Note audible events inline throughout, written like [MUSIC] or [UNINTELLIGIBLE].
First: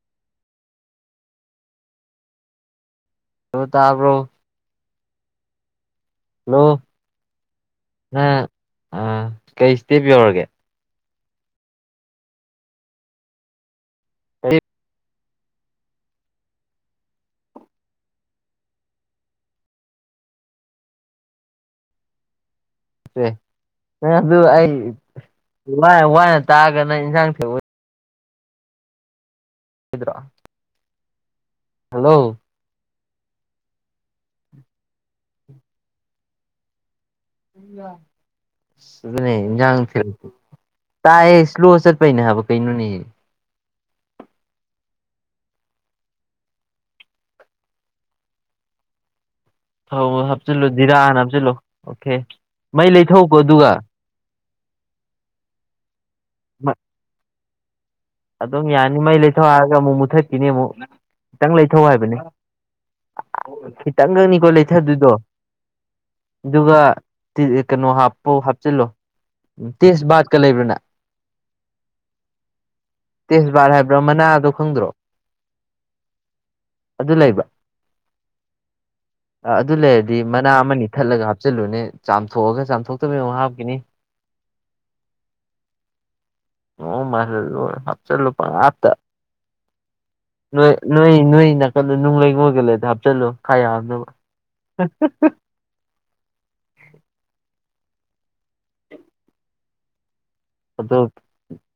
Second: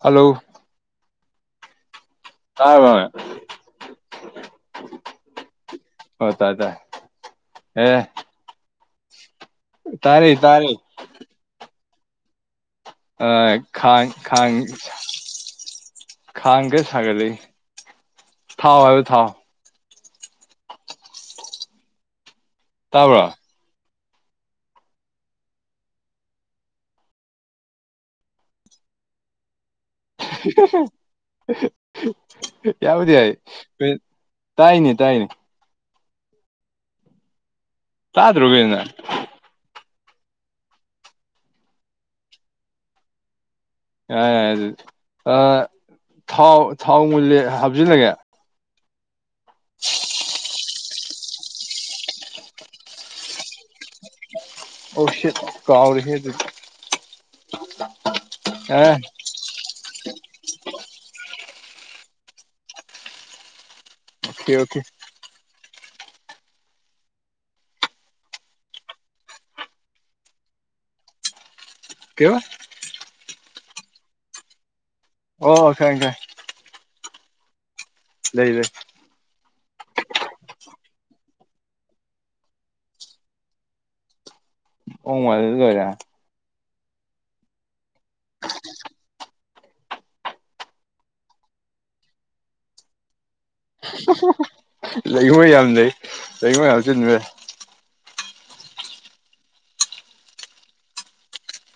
hello ꯇꯥꯔꯕꯣꯏ ꯑꯗꯨ ꯇꯥꯕ꯭ꯔꯣ ꯍꯣ ꯇꯥꯏꯇꯥꯏ ꯍꯜꯂꯣ ꯑꯦ ꯑ ꯀꯩ ꯁ꯭ꯇꯤꯕ ꯌꯧꯔꯒꯦ [UNINTELLIGIBLE] ꯑ ꯈꯥꯡꯢ ꯈꯥꯡꯢ ꯈꯥꯡ ꯒꯦ ꯁꯥꯒꯠ ꯂꯩ ꯊꯥꯎ ꯍꯥꯏꯕ ꯊꯥꯎ ꯇꯥꯕ꯭ꯔꯣ ꯑꯦ ꯑꯗꯨ ꯑꯩ ꯋꯥ ꯋꯥꯅ ꯇꯥꯛꯑꯒꯅ ꯏꯟꯁꯥꯡ ꯊꯦꯡꯕ [UNINTELLIGIBLE] ꯍꯜꯂꯣ [INAUDIBLE] ꯌꯥꯕꯨꯗꯤ ꯌꯥꯏ ꯇꯥꯏꯅꯦ ꯇꯥꯏꯅꯦ ꯎ [UNINTELLIGIBLE] ꯇꯥꯗ꯭ꯔꯣ ꯀꯩꯅꯣꯅꯦ ꯑꯗꯨꯅꯦ ꯏꯟꯖꯥꯡ ꯊꯦꯜ ꯇꯥꯏꯌꯦ ꯁ꯭ꯂꯣ ꯆꯠꯄꯩꯅꯦ ꯍꯥꯏꯕ ꯀꯩꯅꯣꯅꯦ ꯌꯥ ꯌꯥ ꯑꯗꯨꯗꯤ ꯊꯥꯎ ꯊꯥꯎ ꯃꯨꯂꯦ ꯍꯥꯞꯆꯜꯂꯒꯦ ꯊꯧ ꯍꯥꯞꯆꯤꯜꯂꯨ ꯖꯤꯔꯥ ꯍꯥꯟꯅ ꯍꯥꯞꯆꯤꯜꯂꯨ [UNINTELLIGIBLE] ꯃꯩ ꯂꯩꯊꯧꯀꯣ ꯑꯗꯨꯒ ꯑꯣ ꯁꯤꯠ ꯀꯥꯎꯔꯤꯍꯤ ꯑꯗꯨꯗꯤ ꯑꯗꯨꯝ ꯑ ꯌꯥꯅꯤ ꯑꯣꯀꯦ ꯃꯩ ꯂꯩꯊꯧ ꯍꯥꯏꯔꯒ ꯑꯃꯨꯛ ꯃꯨꯊꯠꯈꯤꯅꯤ ꯑꯃꯨꯛ ꯈꯤꯇꯪ ꯂꯩꯊꯧ ꯍꯥꯏꯕꯅꯦ ꯈꯤꯇꯪꯒꯅꯤꯀꯣ ꯑꯣꯀꯦ ꯂꯩꯊꯗꯨꯏꯗꯣ ꯑꯗꯨꯒ ꯀꯩꯅꯣ ꯍꯥꯞꯄꯧ ꯍꯥꯞꯆꯤꯜꯂꯣ ꯇꯦꯁ ꯕꯥꯠꯀ ꯂꯩꯕ꯭ꯔꯥꯅ ꯀꯩꯕꯥ ꯇꯦꯁꯕꯥꯠ ꯍꯥꯏꯕ꯭ꯔꯥ ꯃꯅꯥꯗꯣ ꯈꯪꯗ꯭ꯔꯣ ꯑꯣ ꯈꯪꯉꯦ ꯈꯪꯉꯦ ꯑꯗꯨ ꯂꯩꯕ꯭ꯔꯥ ꯂꯩ ꯂꯩ ꯑꯗꯨ ꯂꯩꯔꯗꯤ ꯃꯅꯥ ꯑꯃꯅꯤ ꯊꯠꯂꯒ ꯍꯥꯞꯆꯤꯜꯂꯨꯅꯦ ꯆꯥꯝꯊꯣꯛꯑꯒ ꯆꯥꯝꯊꯣꯛꯇꯕꯤ ꯑꯃꯨꯛ ꯍꯥꯞꯈꯤꯅꯤ [UNINTELLIGIBLE] ꯑꯣ ꯃꯥꯜꯍꯜꯂꯣ ꯍꯥꯞꯆꯂꯨ ꯄꯪꯍꯥꯞꯇ ꯅꯣꯏ ꯅꯣꯏ ꯅꯣꯏ ꯅꯥꯀꯟꯗ ꯅꯨꯡ ꯂꯩꯉꯣꯏꯒ ꯂꯩꯗꯤ ꯍꯥꯞꯆꯜꯂꯨ [UNINTELLIGIBLE] ꯂꯩꯉꯣꯏ ꯌꯥꯝ ꯂꯩ ꯂꯩꯉꯣꯏ ꯍꯥꯞꯆꯤꯟꯕ ꯌꯥꯏ ꯑꯗꯣ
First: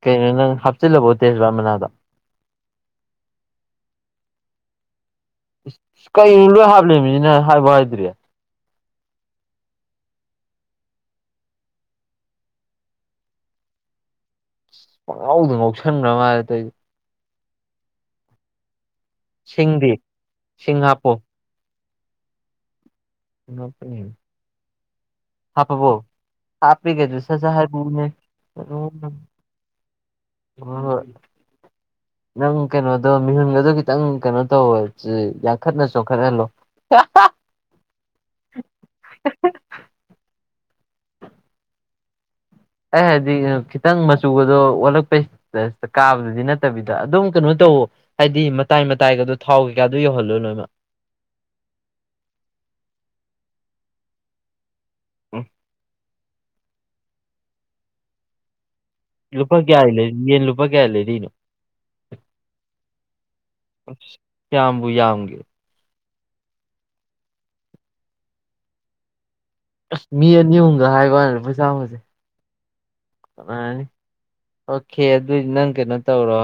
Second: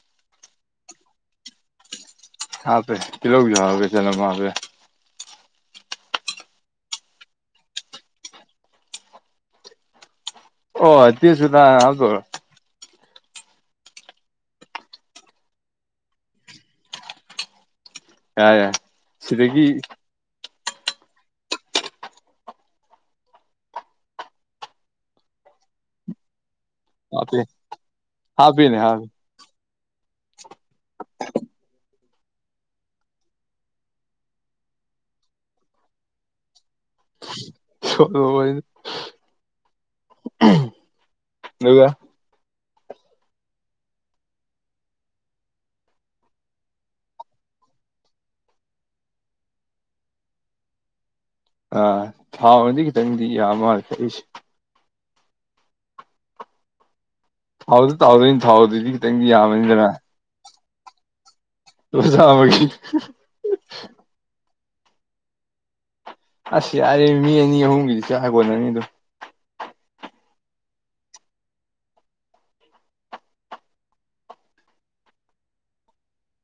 ꯀꯩꯅꯣ ꯅꯪ ꯍꯥꯞꯆꯤꯜꯂꯕꯣ ꯇꯦꯁꯕꯥꯠ ꯃꯅꯥꯗꯣ ꯍꯥꯞꯄꯦ ꯇꯤꯂꯧꯁꯨ ꯍꯥꯞꯄꯦ ꯆꯅꯝꯁꯨ ꯍꯥꯞꯄꯦ ꯀꯩꯅꯣ ꯂꯣꯏ ꯍꯥꯞꯂꯤꯕꯃꯤꯅꯤꯅ ꯍꯥꯏꯕ ꯍꯥꯏꯗ꯭ꯔꯤ ꯑꯣ ꯇꯦꯁꯕꯇꯥ ꯍꯥꯞ ꯇꯣꯏ ꯔꯣ ꯄꯉꯥꯎꯗꯨꯣ ꯉꯧꯁꯟꯈ꯭ꯔ ꯃꯥꯜꯂꯦ ꯑꯇꯩꯗꯤ ꯌꯥꯔꯦ ꯁꯤꯡꯗꯤ ꯁꯤꯡꯍꯥꯞꯄꯣ ꯃꯄꯅꯤ ꯍꯥꯞꯄꯕꯣ ꯍꯥꯄꯦꯀꯩꯅꯣ ꯍꯥꯞꯄꯦ ꯁꯠꯁꯠ ꯍꯥꯏꯔꯛꯑꯣꯅꯦ ꯍꯥꯞꯄꯦꯅꯦ ꯍꯥꯞꯄꯦ ꯍ ꯍꯣꯏ ꯅꯪ ꯀꯩꯅꯣꯗꯣ ꯃꯤꯍꯨꯟꯒꯗꯣ ꯈꯤꯇꯪ ꯀꯩꯅꯣ ꯇꯧꯋꯣ ꯌꯥꯡꯈꯠꯅ ꯆꯣꯡꯈꯠꯍꯜꯂꯣ ꯍꯥꯍꯥ ꯂꯣꯏꯔꯦ ꯑꯗꯨꯒ ꯑꯩ ꯍꯥꯏꯗꯤ ꯈꯤꯇꯪ ꯃꯆꯨꯒꯗꯣ ꯋꯥꯠꯂꯛꯄꯩ ꯀꯥꯕꯗꯨꯗꯤ ꯅꯠꯇꯕꯤꯗ ꯑꯗꯨꯝ ꯀꯩꯅꯣ ꯇꯧꯋꯣ ꯍꯥꯏꯗꯤ ꯃꯇꯥꯏ ꯃꯇꯥꯏꯒꯗꯣ ꯊꯥꯎ ꯀꯩꯀꯥꯗꯣ ꯌꯧꯍꯜꯂꯣ ꯂꯣꯏꯅꯃꯛ ꯑꯥ ꯊꯥꯎꯅꯗꯤ ꯈꯤꯇꯪꯗꯤ ꯌꯥꯝ ꯃꯥꯜꯂꯦ ꯑꯩꯁꯦ ꯎꯝ ꯍꯥꯎꯗ ꯇꯥꯎ ꯏ ꯍꯥꯎꯗ ꯂꯨꯄꯥ ꯀꯌꯥ ꯂꯩꯔꯤ ꯌꯦꯟ ꯂꯨꯄꯥ ꯀꯌꯥ ꯂꯩꯔꯤꯅꯣ ꯂꯨꯄꯥ ꯆꯥꯝꯃꯒꯤ ꯑꯁ ꯀꯌꯥꯝꯕꯨ ꯌꯥꯝꯒꯦ ꯑꯁ ꯌꯥꯔꯦ ꯃꯤ ꯑꯅꯤ ꯑꯍꯨꯝꯒꯤꯗꯤ ꯆ ꯍꯥꯏꯒꯣꯅꯅꯤ ꯑꯗꯣ ꯃꯤ ꯑꯅꯤ ꯑꯍꯨꯝꯒ ꯍꯥꯏꯕꯗ ꯄꯩꯁꯥꯝꯕꯁꯦ ꯐꯅꯤ ꯑꯣꯀꯦ ꯑꯗꯨꯏꯗꯤ ꯅꯪ ꯀꯩꯅꯣ ꯇꯧꯔꯣ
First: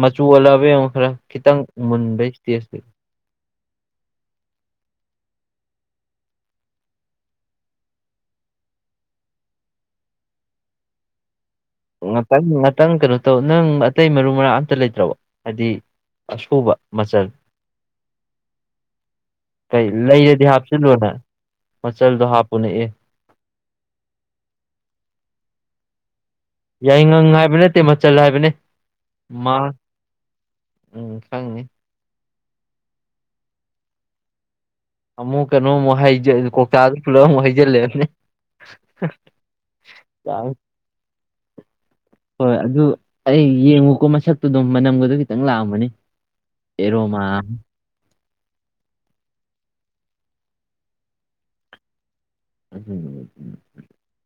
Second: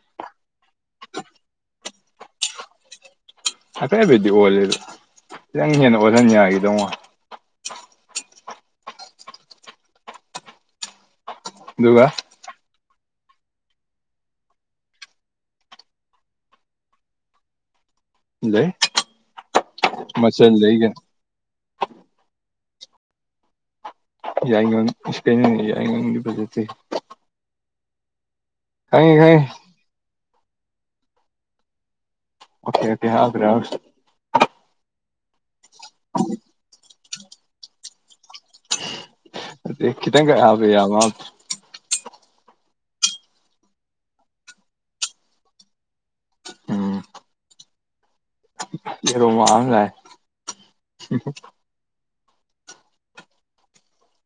ꯃꯆꯨ ꯑꯣꯜꯂꯕ ꯌꯦꯡꯉꯣ ꯈꯔ ꯈꯤꯇꯪ ꯃꯨꯟꯕꯩ ꯏꯁꯇꯦꯖꯇꯨ ꯍꯥꯏꯐꯦꯕꯗꯤ ꯑꯣꯜꯂꯦꯗ ꯈꯤꯇꯪ ꯍꯦꯟꯅ ꯑꯣꯜꯍꯟ ꯌꯥꯈꯤꯗꯧꯉꯣ ꯑꯗꯨꯒꯒ ꯉꯇꯪ ꯉꯥꯛꯇꯪ ꯀꯩꯅꯣ ꯇꯧ ꯅꯪ ꯑꯇꯩ ꯃꯔꯨ ꯃꯔꯥꯡ ꯑꯝꯇ ꯂꯩꯇ꯭ꯔꯕ ꯍꯥꯏꯗꯤ ꯑꯁꯕ ꯃꯆꯜ ꯂꯩ ꯀꯩ ꯂꯩꯔꯗꯤ ꯃꯆꯜ ꯂꯩ ꯀꯩꯅꯣ ꯍꯥꯞꯆꯤꯜꯂꯣꯅ ꯃꯆꯜꯗꯣ ꯍꯥꯞꯄꯨ ꯅꯛꯑꯦ ꯌꯥꯏꯉꯪ ꯏꯁꯄꯦꯟꯅꯤꯡ ꯌꯥꯏꯉꯪꯒꯤ ꯕꯖꯠꯠꯇꯤ ꯌꯥꯏꯉꯪ ꯍꯥꯏꯕ ꯅꯠꯇꯦ ꯃꯆꯜ ꯍꯥꯏꯕꯅꯦ ꯈꯪꯉꯦ ꯈꯪꯉꯦ ꯃꯥ ꯎꯝ ꯈꯪꯉꯤ ꯑꯣꯀꯦ ꯑꯣꯀꯦ ꯍꯥꯏ꯭ꯔꯦ꯭ꯔ ꯑꯃꯨꯛ ꯀꯩꯅꯣ ꯑꯃꯨꯛ ꯀꯧꯇꯥꯗ ꯄꯨꯂꯞ ꯑꯃꯨꯛ ꯍꯩꯖꯤꯜꯂꯦꯕꯅꯦ ꯈꯤꯇꯪꯒ ꯌꯥꯝ ꯍꯥꯕ ꯌꯥꯕ ꯍꯣꯏ ꯑꯗꯨ ꯑꯩ ꯌꯦꯡꯉꯨꯀꯣ ꯃꯁꯛꯇꯨ ꯑꯗꯨꯝ ꯃꯅꯝꯒꯗꯣ ꯈꯤꯇꯪ ꯂꯥꯛꯑꯝꯃꯅꯤ ꯑꯦꯔꯣꯃ ꯀꯔꯣ ꯃꯥꯡꯉ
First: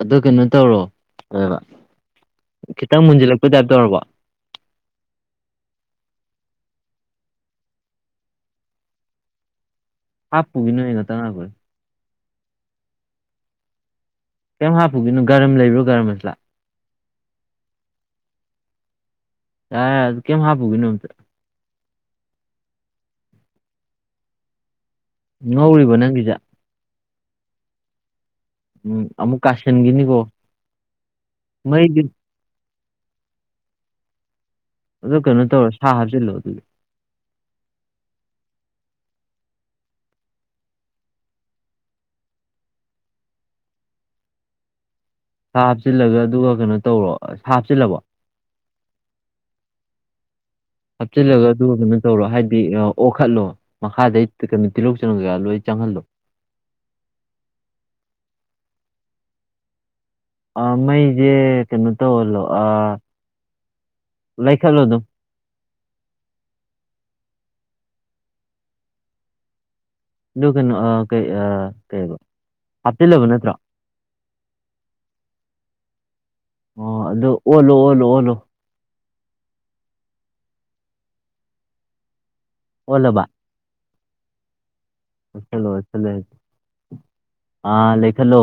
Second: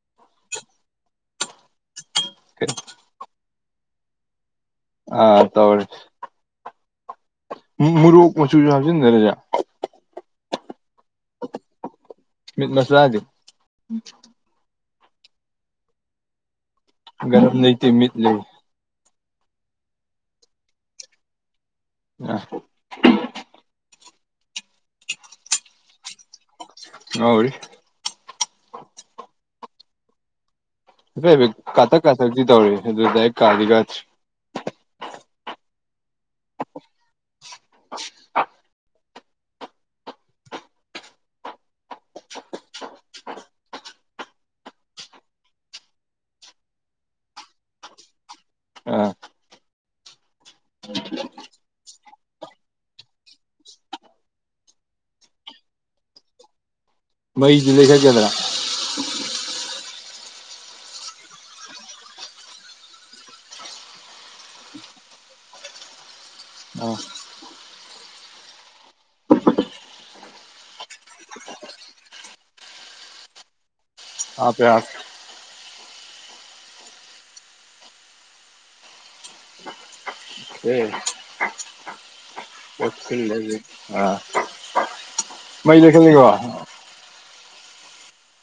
ꯑꯗꯨ ꯀꯩꯅꯣ ꯇꯧꯔꯣ ꯍꯥꯏꯕ ꯈꯤꯇꯪ ꯃꯨꯟꯁꯤꯜꯂꯛꯄ ꯇꯥꯏꯞꯇꯧꯔꯕꯣ ꯑ ꯇꯧꯔꯦ ꯃꯣꯔꯣꯛ ꯃꯆꯨꯁꯨ ꯍꯥꯞꯆꯤꯟꯗꯔꯦꯖꯥ ꯍꯥꯄꯨꯒꯤ ꯅꯉꯒ ꯇ ꯉꯈꯣꯏ ꯃꯤꯠ ꯃꯁꯂꯥꯗꯤ ꯀꯩꯝ ꯍꯥꯞꯄꯨꯒꯤꯅ ꯔ ꯂꯩꯕ꯭ꯔ ꯒꯔꯝ ꯑꯁꯤꯂꯥꯛ ꯒꯔꯝ ꯂꯩꯇꯦ ꯃꯤꯠ ꯂꯩ ꯑꯦ ꯑꯗꯨ ꯀꯦꯦꯝ ꯍꯥꯄꯨꯒ ꯏꯅꯤꯗ ꯑ ꯉꯧꯔꯤꯕꯣ ꯅꯪꯒꯤꯁꯠ ꯑꯔꯤ [UNINTELLIGIBLE] ꯎꯝ ꯑꯃꯨꯛ ꯀꯥꯥꯁꯤꯟꯒꯤꯅꯤꯀꯣ ꯀꯥꯊꯛ ꯀꯥꯊꯛꯛꯇꯤ ꯇꯧꯔꯤ ꯑꯗꯨ ꯗꯥꯔꯦꯛ ꯀꯥꯗꯤ ꯀꯥꯗꯔꯦ ꯑꯗꯣ ꯀꯩꯅꯣ ꯇꯧꯔ ꯁꯥ ꯍꯥꯞꯆꯜꯂꯣ ꯑꯗꯨꯗꯤ [UNINTELLIGIBLE] ꯁꯥ ꯍꯥꯞꯆꯤꯜꯂꯒ ꯑꯗꯨꯒ ꯀꯩꯅꯣ ꯇꯧꯔꯣ ꯁꯥ ꯍꯥꯞꯆꯤꯜꯂꯕꯣ ꯑ [UNINTELLIGIBLE] ꯍꯥꯞꯆꯤꯜꯂꯒ ꯑꯗꯨ ꯀꯩꯅꯣ ꯇꯧꯔꯣ ꯍꯥꯏꯗꯤ ꯑꯣꯈꯠꯂꯣ ꯃꯈꯥꯗꯩ ꯀꯩꯅꯣ ꯇꯤꯜꯍꯧ ꯆ ꯀꯥ ꯂꯣꯏ ꯆꯪꯍꯜꯂꯣ ꯃꯩꯗꯤ ꯂꯩ ꯍꯥꯏꯒꯗ꯭ꯔꯥ ꯃꯩꯁꯦ ꯀꯩꯅꯣ ꯇꯧꯍꯜꯂꯣ ꯂꯩꯈꯠꯂꯣ ꯑꯗꯨꯝ ꯑꯣ ꯑꯗꯨ ꯀꯩꯅꯣ ꯀꯩ ꯀꯩ ꯍꯥꯞꯇꯤꯜꯂꯕ ꯅꯠꯇ꯭ꯔꯣ ꯍꯥꯦ ꯍꯥ ꯑꯣ ꯑꯗꯨꯗꯣ ꯑꯣꯂꯣ ꯑꯣꯂꯣ ꯑꯣꯂꯣ ꯍ ꯑꯣꯜꯂꯕ ꯂꯩꯦ ꯑ ꯂꯣꯂ ꯑꯥ ꯂꯩꯦꯈꯜꯂꯣ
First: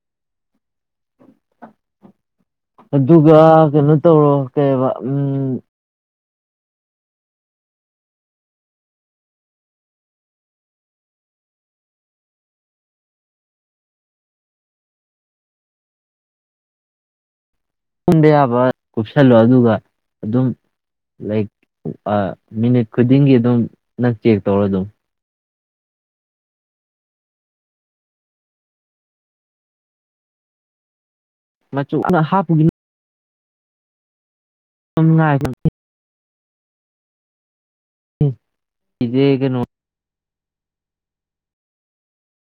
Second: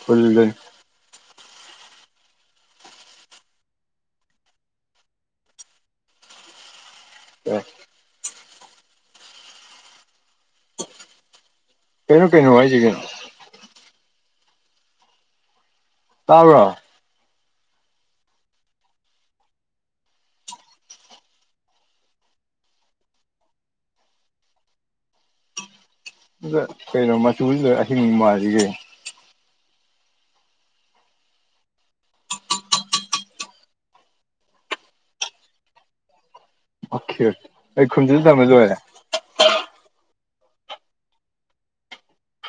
ꯐꯨꯜꯂꯦ ꯑꯗꯨꯒ ꯀꯩꯅꯣ ꯇꯧꯔꯣ ꯀꯩꯕ ꯎꯝ ꯑ [UNINTELLIGIBLE] ꯀꯩꯅꯣ ꯀꯩꯅꯣ ꯍꯥꯏꯁꯤ ꯀꯩꯅꯣ ꯇꯥꯕ꯭ꯔꯣ ꯇꯨꯡꯕ ꯌꯥꯕ ꯀꯨꯞꯁꯜꯂꯣ ꯑꯗꯨꯒ ꯑꯗꯨꯝ ꯂꯥꯛ ꯑ ꯃꯤꯅꯤꯠ ꯈꯨꯗꯤꯡꯒꯤ ꯑꯗꯨꯝ ꯅꯪ ꯆꯦꯛ ꯇꯧꯔ ꯑꯗꯨꯝ ꯑꯗꯨꯒ ꯀꯩꯅꯣ ꯃꯆꯨꯁꯤꯗꯣ ꯑꯍꯤꯡ ꯃꯥꯔꯤꯒꯦ ꯀꯩꯅꯣ ꯃꯆꯨ ꯍꯥꯟꯅ ꯍꯥꯞꯄꯨꯒꯤꯅꯨ ꯁꯝꯥꯏ [UNINTELLIGIBLE] ꯑꯣꯀꯦ ꯑꯩ ꯈꯨꯟꯁꯤꯟ ꯊꯝꯃ ꯂꯣꯏꯔꯦ ꯏꯗ [UNINTELLIGIBLE]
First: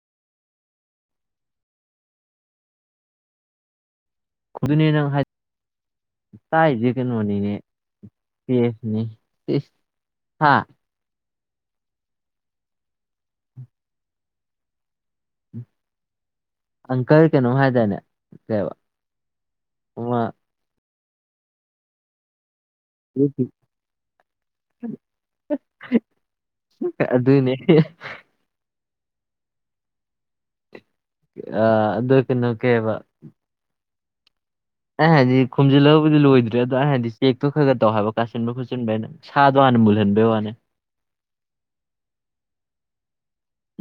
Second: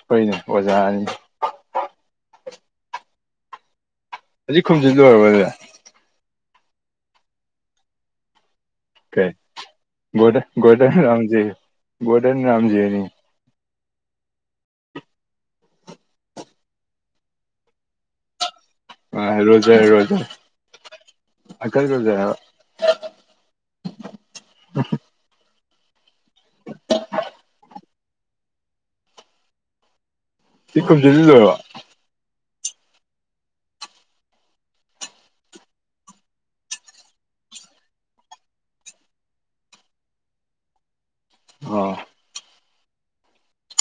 ꯍꯣꯏꯅꯦ ꯑꯣꯖꯥꯅꯤꯅꯦ ꯍꯧꯖꯤꯛ ꯈꯨꯗꯤꯅꯦ ꯈꯨꯝꯖꯤꯜ ꯅꯪ ꯍꯥꯏ ꯂꯣꯏꯔꯕꯣ ꯑꯗꯨꯗꯤ ꯇꯥꯛꯁꯦ ꯀꯩꯅꯣꯅꯤꯅꯦꯦꯁꯅꯦ [UNINTELLIGIBLE] ꯀ ꯗꯣ ꯗꯣꯟ ꯔꯝꯖꯤ ꯗꯣꯟ ꯔꯝꯖꯤꯅꯤ unintelligible [UNINTELLIGIBLE] ꯑꯪꯀꯜ ꯀꯩꯅꯣꯝ ꯍꯥꯏꯗꯥꯏꯅꯦ ꯀꯩꯕ ꯑ ꯔꯣꯖꯔ ꯔꯣꯖꯥ ꯑꯃ ꯑꯀꯜ ꯔꯣꯖꯥ ꯍꯥꯏꯕ [UNINTELLIGIBLE] ꯑꯗꯨꯅꯦ unintelligible [UNINTELLIGIBLE] ꯑ ꯑꯗꯨ ꯀꯩꯅꯣ ꯀꯩꯕ ꯑꯩ ꯍꯥꯏꯗꯤ ꯈꯨꯝꯖꯤꯜꯂꯒꯕꯨꯗꯤ ꯂꯣꯏꯗ꯭ꯔꯦ ꯑꯗꯣ ꯑꯩ ꯍꯥꯏꯗꯤ ꯆꯦꯛꯇꯣ ꯈꯔ ꯈꯔ ꯇꯧ ꯍꯥꯏꯕ ꯀꯥꯁꯤꯟꯕ ꯈꯣꯠꯆꯤꯟꯕꯔꯅ ꯁꯥꯗꯣ ꯍꯥꯟꯅ ꯃꯨꯜꯍꯟꯕꯩ ꯋꯥꯅꯦ ꯑꯣ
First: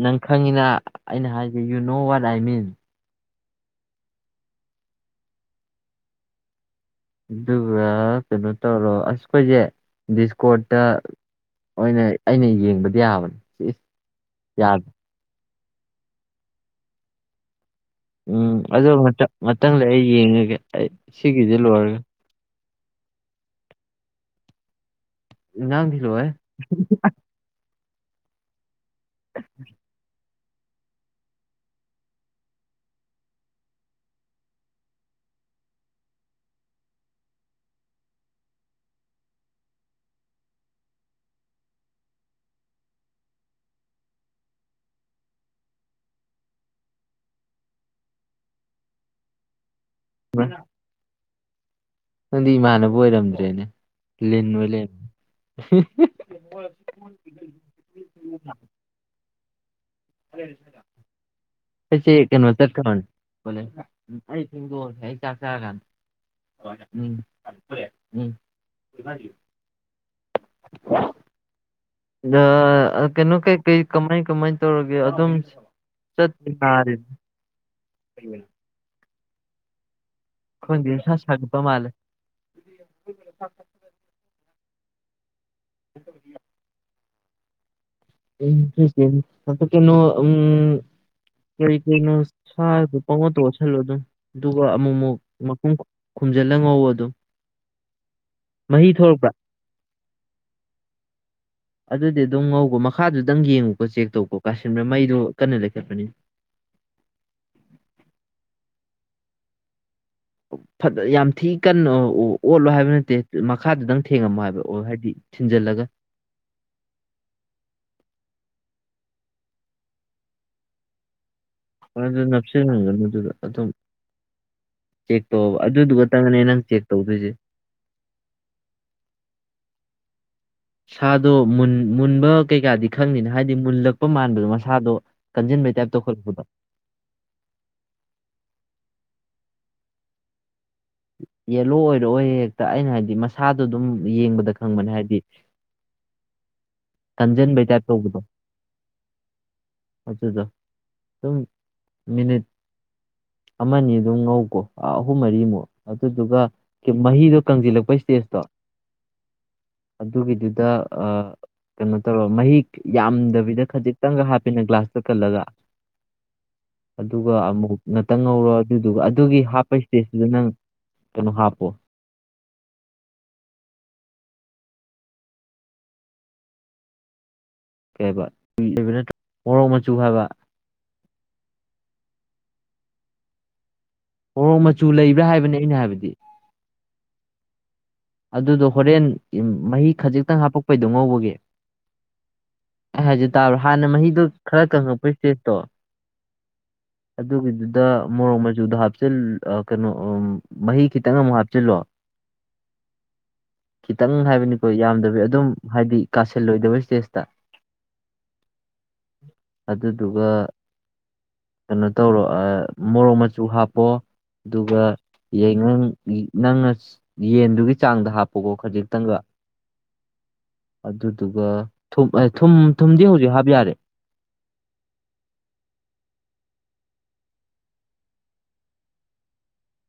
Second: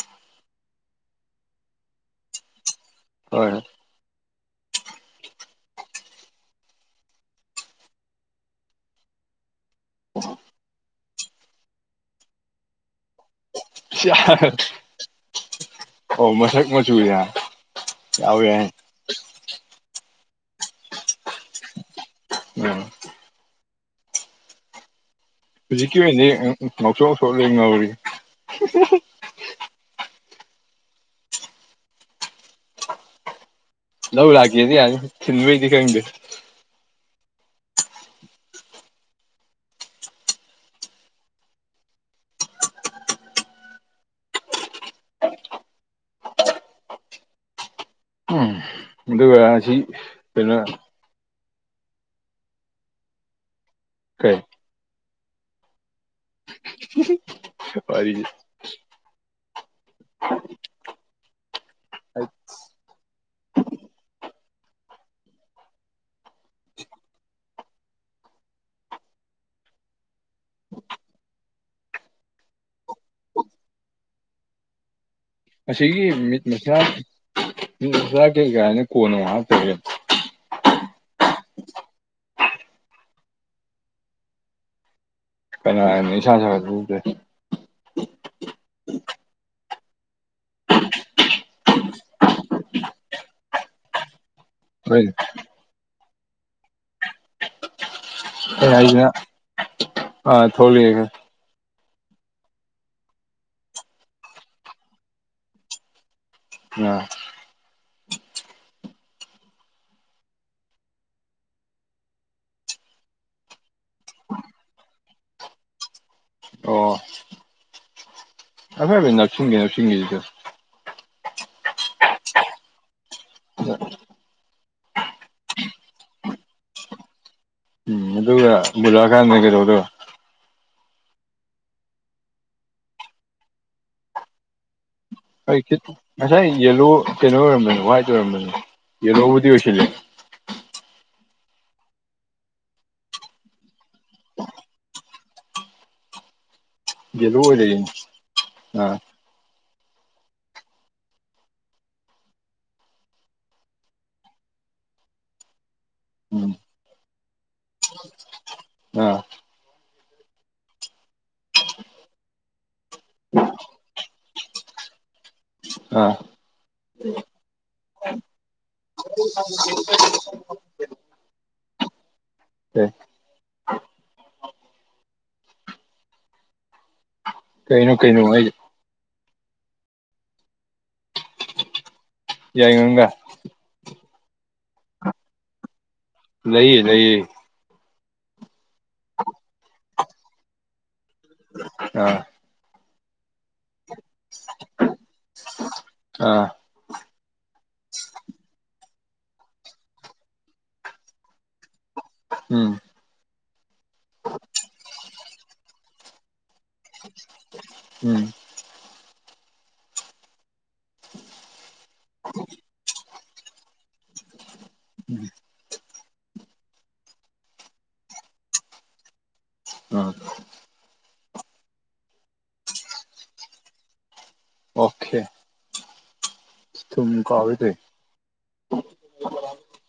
ꯅꯪ ꯈꯪꯉꯤꯅ ꯑꯩꯅ ꯍꯥꯏꯁꯦ ꯌꯨ ꯅꯣ ꯋꯥꯠ ꯑꯥꯏ ꯃꯤꯟ ꯍꯣꯏ ꯑꯗꯨꯒ ꯀꯩꯅꯣ ꯇꯧꯔꯣ ꯑꯁ ꯑꯈꯣꯏꯁꯦ ꯕꯤꯁꯀꯣꯔꯠꯇ ꯍꯣꯏꯅꯦ ꯑꯩꯅ ꯌꯦꯡꯕꯗꯤ ꯌꯥꯕꯅꯤ ꯑꯣ ꯃꯁꯛ ꯃꯆꯎ ꯌꯥ [UNINTELLIGIBLE] ꯎꯝ ꯑꯗꯣ ꯃꯊꯪꯗ ꯑꯩ ꯌꯦꯡꯉꯒꯦ ꯑꯩ ꯁꯤꯒꯤꯁꯤ ꯂꯣꯏꯔꯒ ꯎꯝ ꯏꯟꯖꯥꯡꯗꯤ ꯍꯧꯖꯤꯛꯀꯤ ꯂꯣꯏꯔꯦ ꯑꯣꯏꯅꯗꯤ ꯑꯨꯝ ꯉꯧꯁꯣꯛ ꯉꯧꯁꯣꯛꯂꯣꯏ ꯉꯧꯔꯤ unintelligible [UNINTELLIGIBLE] ꯂꯧ ꯂꯥꯛꯀꯦꯗꯤ ꯌꯥꯅꯤ ꯊꯤꯟꯕꯩꯗꯤ ꯈꯪꯗꯦ ꯎꯝ ꯑꯗꯨꯒ ꯑꯁꯤ ꯀꯩꯅꯣ ꯅꯪꯗꯤ ꯏꯃꯥꯟꯅꯕ ꯑꯣꯏꯔꯝꯗ꯭ꯔꯦꯅꯦ ꯀꯩ ꯂꯤꯟ ꯑꯣꯏ ꯂꯩꯔꯝꯃꯦ ꯑꯪ ꯍꯨꯡ ꯋꯥꯔꯤꯗꯤ UNINTELLIGIBLE ꯀꯩꯅꯩꯅꯣ ꯆꯠꯈꯗꯧꯅꯦ ꯀꯣꯂꯦꯁꯇ ꯎꯝ ꯑꯩ ꯐꯦꯡꯗꯣꯛꯑꯒꯦ ꯑꯩ ꯆꯥꯛ ꯆꯔꯀꯥꯟꯗ UNINTELLIGIBLE ꯗꯥ ꯑꯥ ꯀꯩꯅꯣ ꯀꯩ ꯀꯩ ꯀꯃꯥꯏ ꯀꯃꯥꯏ ꯇꯧꯔꯒꯦ ꯑꯗꯨꯝ ꯑꯁꯤꯒꯤ ꯃꯤꯠ ꯆꯠꯄ ꯃꯁꯂꯥ ꯅꯥꯔꯦ ꯃꯤꯠ ꯃꯁꯂꯥ ꯀꯩꯒꯥꯅ ꯀꯣꯟꯅ ꯑꯃꯨꯛ ꯍꯥꯞꯇꯣꯏꯔꯥ ꯈꯪ ꯁꯥ ꯁꯥꯒꯠꯄ ꯃꯥꯜꯂꯦ unintelligible [UNINTELLIGIBLE] ꯀꯅꯥ ꯍꯥꯏꯅꯣ ꯏꯁꯥ ꯁꯥꯒꯠꯄ ꯀꯧꯗꯦ [UNINTELLIGIBLE] ꯎꯝ ꯑ ꯎꯝ ꯀꯄꯀꯩꯅꯣ ꯎꯝ [UNINTELLIGIBLE] ꯀꯔꯤ ꯀꯅ ꯁꯔ ꯄꯪꯑꯣꯠꯇ ꯑꯣꯠꯁꯜꯂꯣ ꯅꯦ ꯑꯗꯨꯒ ꯑꯃꯨꯛ ꯍꯣꯏ ꯑꯃꯨꯛ ꯃꯈꯨꯝ ꯈꯨꯝꯖꯤꯜꯂ ꯉꯧ ꯑꯗꯨꯝ ꯑꯦ ꯃꯍꯤ ꯍꯥꯏꯁꯤꯅ ꯊꯣꯛꯂꯛꯄ꯭ꯔꯥ ꯑꯥ ꯊꯣꯛꯂꯑꯦ ꯑꯗꯨꯗꯤ ꯑꯗꯨꯝ ꯉꯧꯈꯣ ꯃꯈꯥꯗꯨꯗꯪ ꯌꯦꯡꯉꯨꯀꯣ ꯆꯦꯛ ꯇꯧꯈꯣ ꯀꯥꯁꯤꯟꯕ꯭ꯔꯥ ꯃꯩꯗꯨ ꯀꯟꯅ ꯂꯩꯈꯠꯄꯅꯤ ꯑ ꯑꯣ ꯐꯗ ꯌꯥꯝ ꯊꯤ ꯀꯟꯅ ꯑꯣꯠꯂꯣ ꯍꯥꯏꯕ ꯅꯠꯇꯦ ꯃꯈꯥꯗꯗꯪ ꯊꯦꯡꯉꯝꯃꯣ ꯍꯥꯏꯕ ꯑꯣ ꯍꯥꯏꯗꯤ ꯊꯤꯟꯖꯜꯂꯒ ꯑꯣ ꯍꯥꯏꯐꯦꯠ ꯍꯥꯏꯐꯦꯠ ꯅꯞꯁꯤꯟꯒꯦ ꯅꯞꯁꯤꯟꯒꯦꯗꯤ ꯇꯧꯋꯦ ꯍꯣꯏ ꯑꯗꯣ ꯅꯞꯁꯤꯟꯖꯖꯅꯨꯗ ꯑꯗꯨꯝ__ ꯆꯦꯛ ꯇꯧꯕ ꯑꯗꯨꯗꯨꯒꯇꯪꯒꯅꯦ ꯅꯪ ꯆꯦꯛ ꯇꯧꯗꯣꯏꯁꯦ ꯎ ꯑꯗꯨꯒ ꯕꯨꯂꯥꯀꯥꯟꯗ ꯀꯗꯧꯗꯣꯏꯕ ꯁꯥꯗꯣ ꯃꯨꯟ ꯃꯨꯟꯕ ꯀꯩꯀꯥꯗꯤ ꯈꯪꯅꯤꯅ ꯍꯥꯏꯗꯤ ꯃꯨꯜꯂꯛꯄ ꯃꯥꯟꯕꯗꯣ ꯃꯁꯥꯗꯣ ꯍ ꯀꯟꯁꯤꯟꯕꯩ ꯇꯥꯏꯞ ꯇꯧꯈꯠꯂꯛꯄꯗꯣ ꯉꯁꯥꯏ ꯌꯦꯂꯣ ꯀꯩꯅꯣ ꯑꯣꯏꯔꯝꯕꯅꯤ ꯋꯥ꯭ꯋꯥꯏꯠ ꯑꯣꯏꯔꯝꯕꯅꯤ ꯌꯦꯂꯣꯕꯨꯗꯤ ꯑꯣꯏꯁꯤꯜꯂꯦ ꯌꯦꯂꯣ ꯑꯣꯏꯔꯛꯑꯣ ꯍꯦꯛꯇ ꯑꯩꯅ ꯍꯥꯏꯕꯗꯤ ꯃꯁꯥꯗꯣ ꯑꯗꯨꯝ ꯌꯦꯡꯕꯗ ꯈꯪꯕꯅꯦ ꯍꯥꯏꯗꯤ ꯌꯦꯂꯣ ꯀꯟꯖꯤꯟꯕꯩ ꯇꯥꯏꯞ ꯑꯣꯏꯔꯛꯏꯅꯦ ꯇꯧꯕꯗꯣ ꯑꯥ ꯑꯗꯨꯗ ꯑꯗꯨꯝ ꯃꯤꯅꯤꯠ ꯑꯃꯅꯤ ꯑꯗꯨꯝ ꯉꯧꯀꯣ ꯑꯥ ꯑꯍꯨꯝ ꯃꯔꯤꯃꯨꯛ ꯑꯗꯨꯗꯨꯒ ꯎꯝ ꯃꯍꯤꯗꯣ ꯀꯪꯖꯤꯜꯂꯛꯄꯩ ꯏꯁꯇꯦꯖꯇꯣ ꯑꯥ ꯑꯗꯨꯒꯤꯗꯨꯗ ꯑ ꯀꯩꯅꯣ ꯇꯧꯔ ꯃꯍꯤꯛ ꯌꯥꯝꯗꯕꯤꯗ ꯈꯖꯤꯛꯇꯪꯒ ꯍꯥꯞꯄꯦꯅꯦ ꯒ꯭ꯂꯥꯁꯇ ꯀꯜꯂꯒ ꯑ ꯑꯗꯨꯒ ꯑꯃꯨꯛ ꯉꯥꯛꯇꯪ ꯉꯧꯔꯣ ꯑꯗꯨꯗꯨꯒ ꯑꯗꯨꯒꯤ ꯍꯥꯞꯄ ꯏꯁꯇꯦꯖꯇꯨꯗ ꯅꯪ ꯀꯩꯅꯣ ꯍꯥꯞꯄꯣ ꯑꯦ ꯀꯩꯅꯣ ꯀꯩ ꯀꯩꯅꯣ ꯑꯩ ꯍꯥꯏꯕꯨꯏꯕ ꯅꯠꯇ꯭ꯔ ꯃꯣꯔꯣꯛ ꯃꯆꯨ ꯍꯥꯏꯕ ꯌꯥꯏꯉꯪꯒ ꯃꫭꯔꫭꯛ ꯃꯆꯨ ꯂꯩꯕ꯭ꯔꯥ ꯍꯥꯏꯕꯅꯦ ꯑꯩꯅ ꯍꯥꯏꯕꯗꯤ ꯂꯩꯏꯌꯦ ꯂꯩꯌꯦ ꯑꯗꯨꯗꯣ ꯍꯣꯔꯦꯟ ꯃꯍꯤ ꯈꯖꯤꯛꯇꯪ ꯍꯥꯄꯛꯄꯩꯗꯣ ꯉꯧꯕꯒꯤ ꯑꯥ ꯑꯩ ꯍꯥꯏꯖ ꯇꯥꯕ꯭ꯔꯥ ꯍꯥꯟꯅ ꯃꯍꯤꯗꯣ ꯈꯔ ꯀꯪꯉꯛꯄꯒꯤ ꯏꯁꯇꯦꯖꯇꯣ ꯑꯥ ꯑꯗꯨꯒꯤꯗꯨꯗ ꯃꯣꯔꯣꯛ ꯃꯆꯨꯗꯣ ꯍꯥꯞꯆꯤꯜ ꯑꯥ ꯀꯩꯅꯣ ꯑꯝ ꯃꯍꯤ ꯈꯤꯇꯪ ꯑꯃꯨꯛ ꯍꯥꯞꯆꯤꯜꯂꯣ ꯎꯝ ꯈꯤꯇꯪ ꯍꯥꯏꯕꯅꯤꯀꯣ ꯌꯥꯝꯗꯕꯤ ꯑꯗꯨꯝ ꯍꯥꯏꯗꯤ ꯀꯥꯁꯤꯜꯂꯣꯏꯗꯕ ꯏꯁꯇꯦꯖꯇ ꯎꯝ ꯑꯗꯨꯗꯨꯒ ꯀꯩꯅꯣ ꯇꯧꯔꯣ ꯃꯣꯔꯣꯛ ꯃꯆꯨ ꯍꯥꯞꯄꯣ ꯑꯗꯨꯒ ꯌꯥꯏꯉꯪ ꯅꯪꯅ ꯌꯦꯟꯗꯨꯒꯤ ꯆꯥꯡꯗ ꯍꯥꯞꯄꯀꯣ ꯈꯖꯤꯛꯇꯪꯒ ꯑꯥ ꯑꯗꯨꯗꯨꯒꯥ ꯊꯨꯝ ꯊꯨꯝ ꯊꯨꯝꯗꯤ ꯍꯧꯖꯤꯛ ꯍꯥꯞ ꯌꯥꯔꯦ ꯑꯣ ꯈꯦ ꯀꯥꯎꯔꯦ ꯇꯦ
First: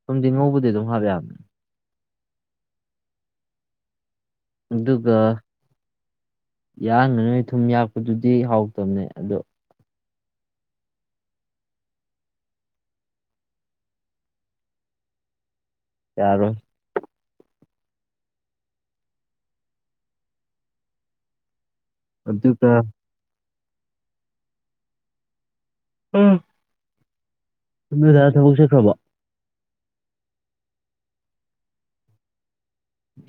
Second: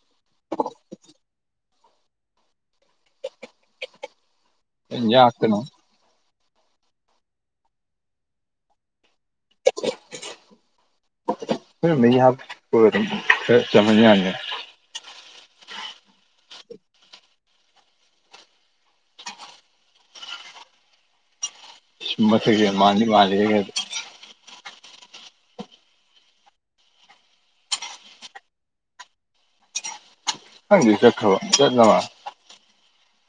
ꯊꯨꯝꯗꯤ ꯉꯧꯕꯗꯤꯒꯤ ꯑꯗꯨꯝ ꯍꯥꯞ ꯌꯥꯕꯅꯤ ꯑꯩꯅ ꯑꯗꯨꯒ ꯌꯥꯛꯇꯅ ꯌꯥꯍꯥꯟꯒꯅꯨꯍꯦ ꯊꯨꯝ ꯌꯥꯛꯄꯗꯨꯗꯤ ꯍꯥꯎꯇꯕꯅꯦ ꯑꯗꯣ ꯍꯣꯔꯦꯟ ꯃꯍꯤ ꯍꯥꯞ ꯂꯣꯏꯔꯦ ꯈꯔꯥ ꯀꯪꯍꯟ ꯌꯥꯅꯤꯅ ꯌꯥꯔꯣ ꯃꯁꯥꯛꯁꯦ ꯑꯗꯨꯒ ꯃꯥꯗꯤ ꯃꯥꯅꯦ ꯍꯦ ꯎꯝ ꯅꫭꯏ ꯗꯥ ꯊꯕꯛ ꯆꯠꯈ꯭ꯔꯕꫭ ꯈꯪꯗꯦ ꯆꯠꯈ꯭ꯔꯕ ꯆꯠꯂꯃꯥꯟꯂꯦ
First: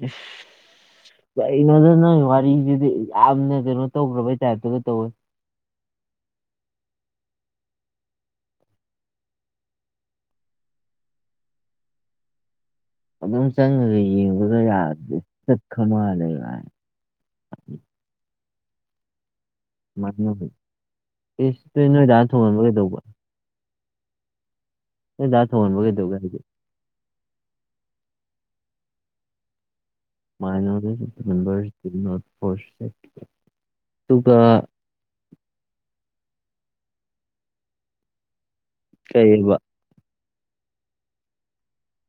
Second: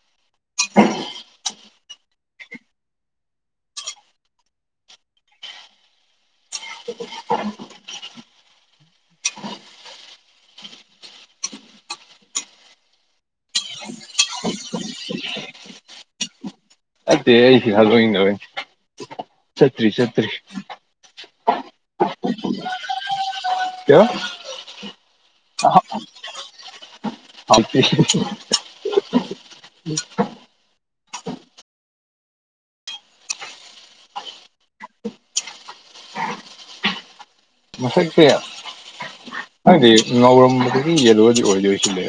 ꯏꯁ UNINTELLIGIBLE ꯀꯔꯤꯅꯣꯗ ꯅꯣꯏ ꯋꯥꯔꯤꯁꯤꯗꯤ ꯌꯥꯝꯅ ꯀꯩꯅꯣ ꯇꯧꯈ꯭ꯔꯕꯩ ꯇꯥꯏꯞꯇꯨꯒ ꯇꯧꯋꯦ UNINTELLIGIBLE ꯑꯗꯨꯝ ꯆꯪꯉꯒ ꯌꯦꯡꯕ ꯗ ꯌꯥꯗꯤ ꯆꯠꯈ ꯃꯥꯜꯂꯦ ꯕꯥꯏ [UNINTELLIGIBLE] ꯆꯠꯇ꯭ꯔꯤ ꯃꯥꯟꯅꯕꯩ ꯏꯁ ꯇꯤ ꯅꯣꯏꯗꯥ ꯊꯣꯡꯉꯟꯕ ꯀꯩꯗꯧꯕ ꯀꯤꯌꯥ ꯅꯣꯏ ꯗꯥ ꯊꯣꯡꯍꯟꯕ ꯀꯩꯗꯧꯒꯦ ꯍꯥꯏꯖꯦ ꯍꯥꯎꯇꯦ [UNINTELLIGIBLE] ꯇꯨꯒ ꯃꯁꯛꯁꯦ ꯀꯩꯑꯕ ꯍꯥꯏꯗꯤ ꯉꯧꯔꯝꯕꯗꯒꯤ ꯌꯦꯂꯣꯗꯤ ꯑꯣꯏꯗꯤ ꯑꯣꯏꯁꯤꯜꯂꯦ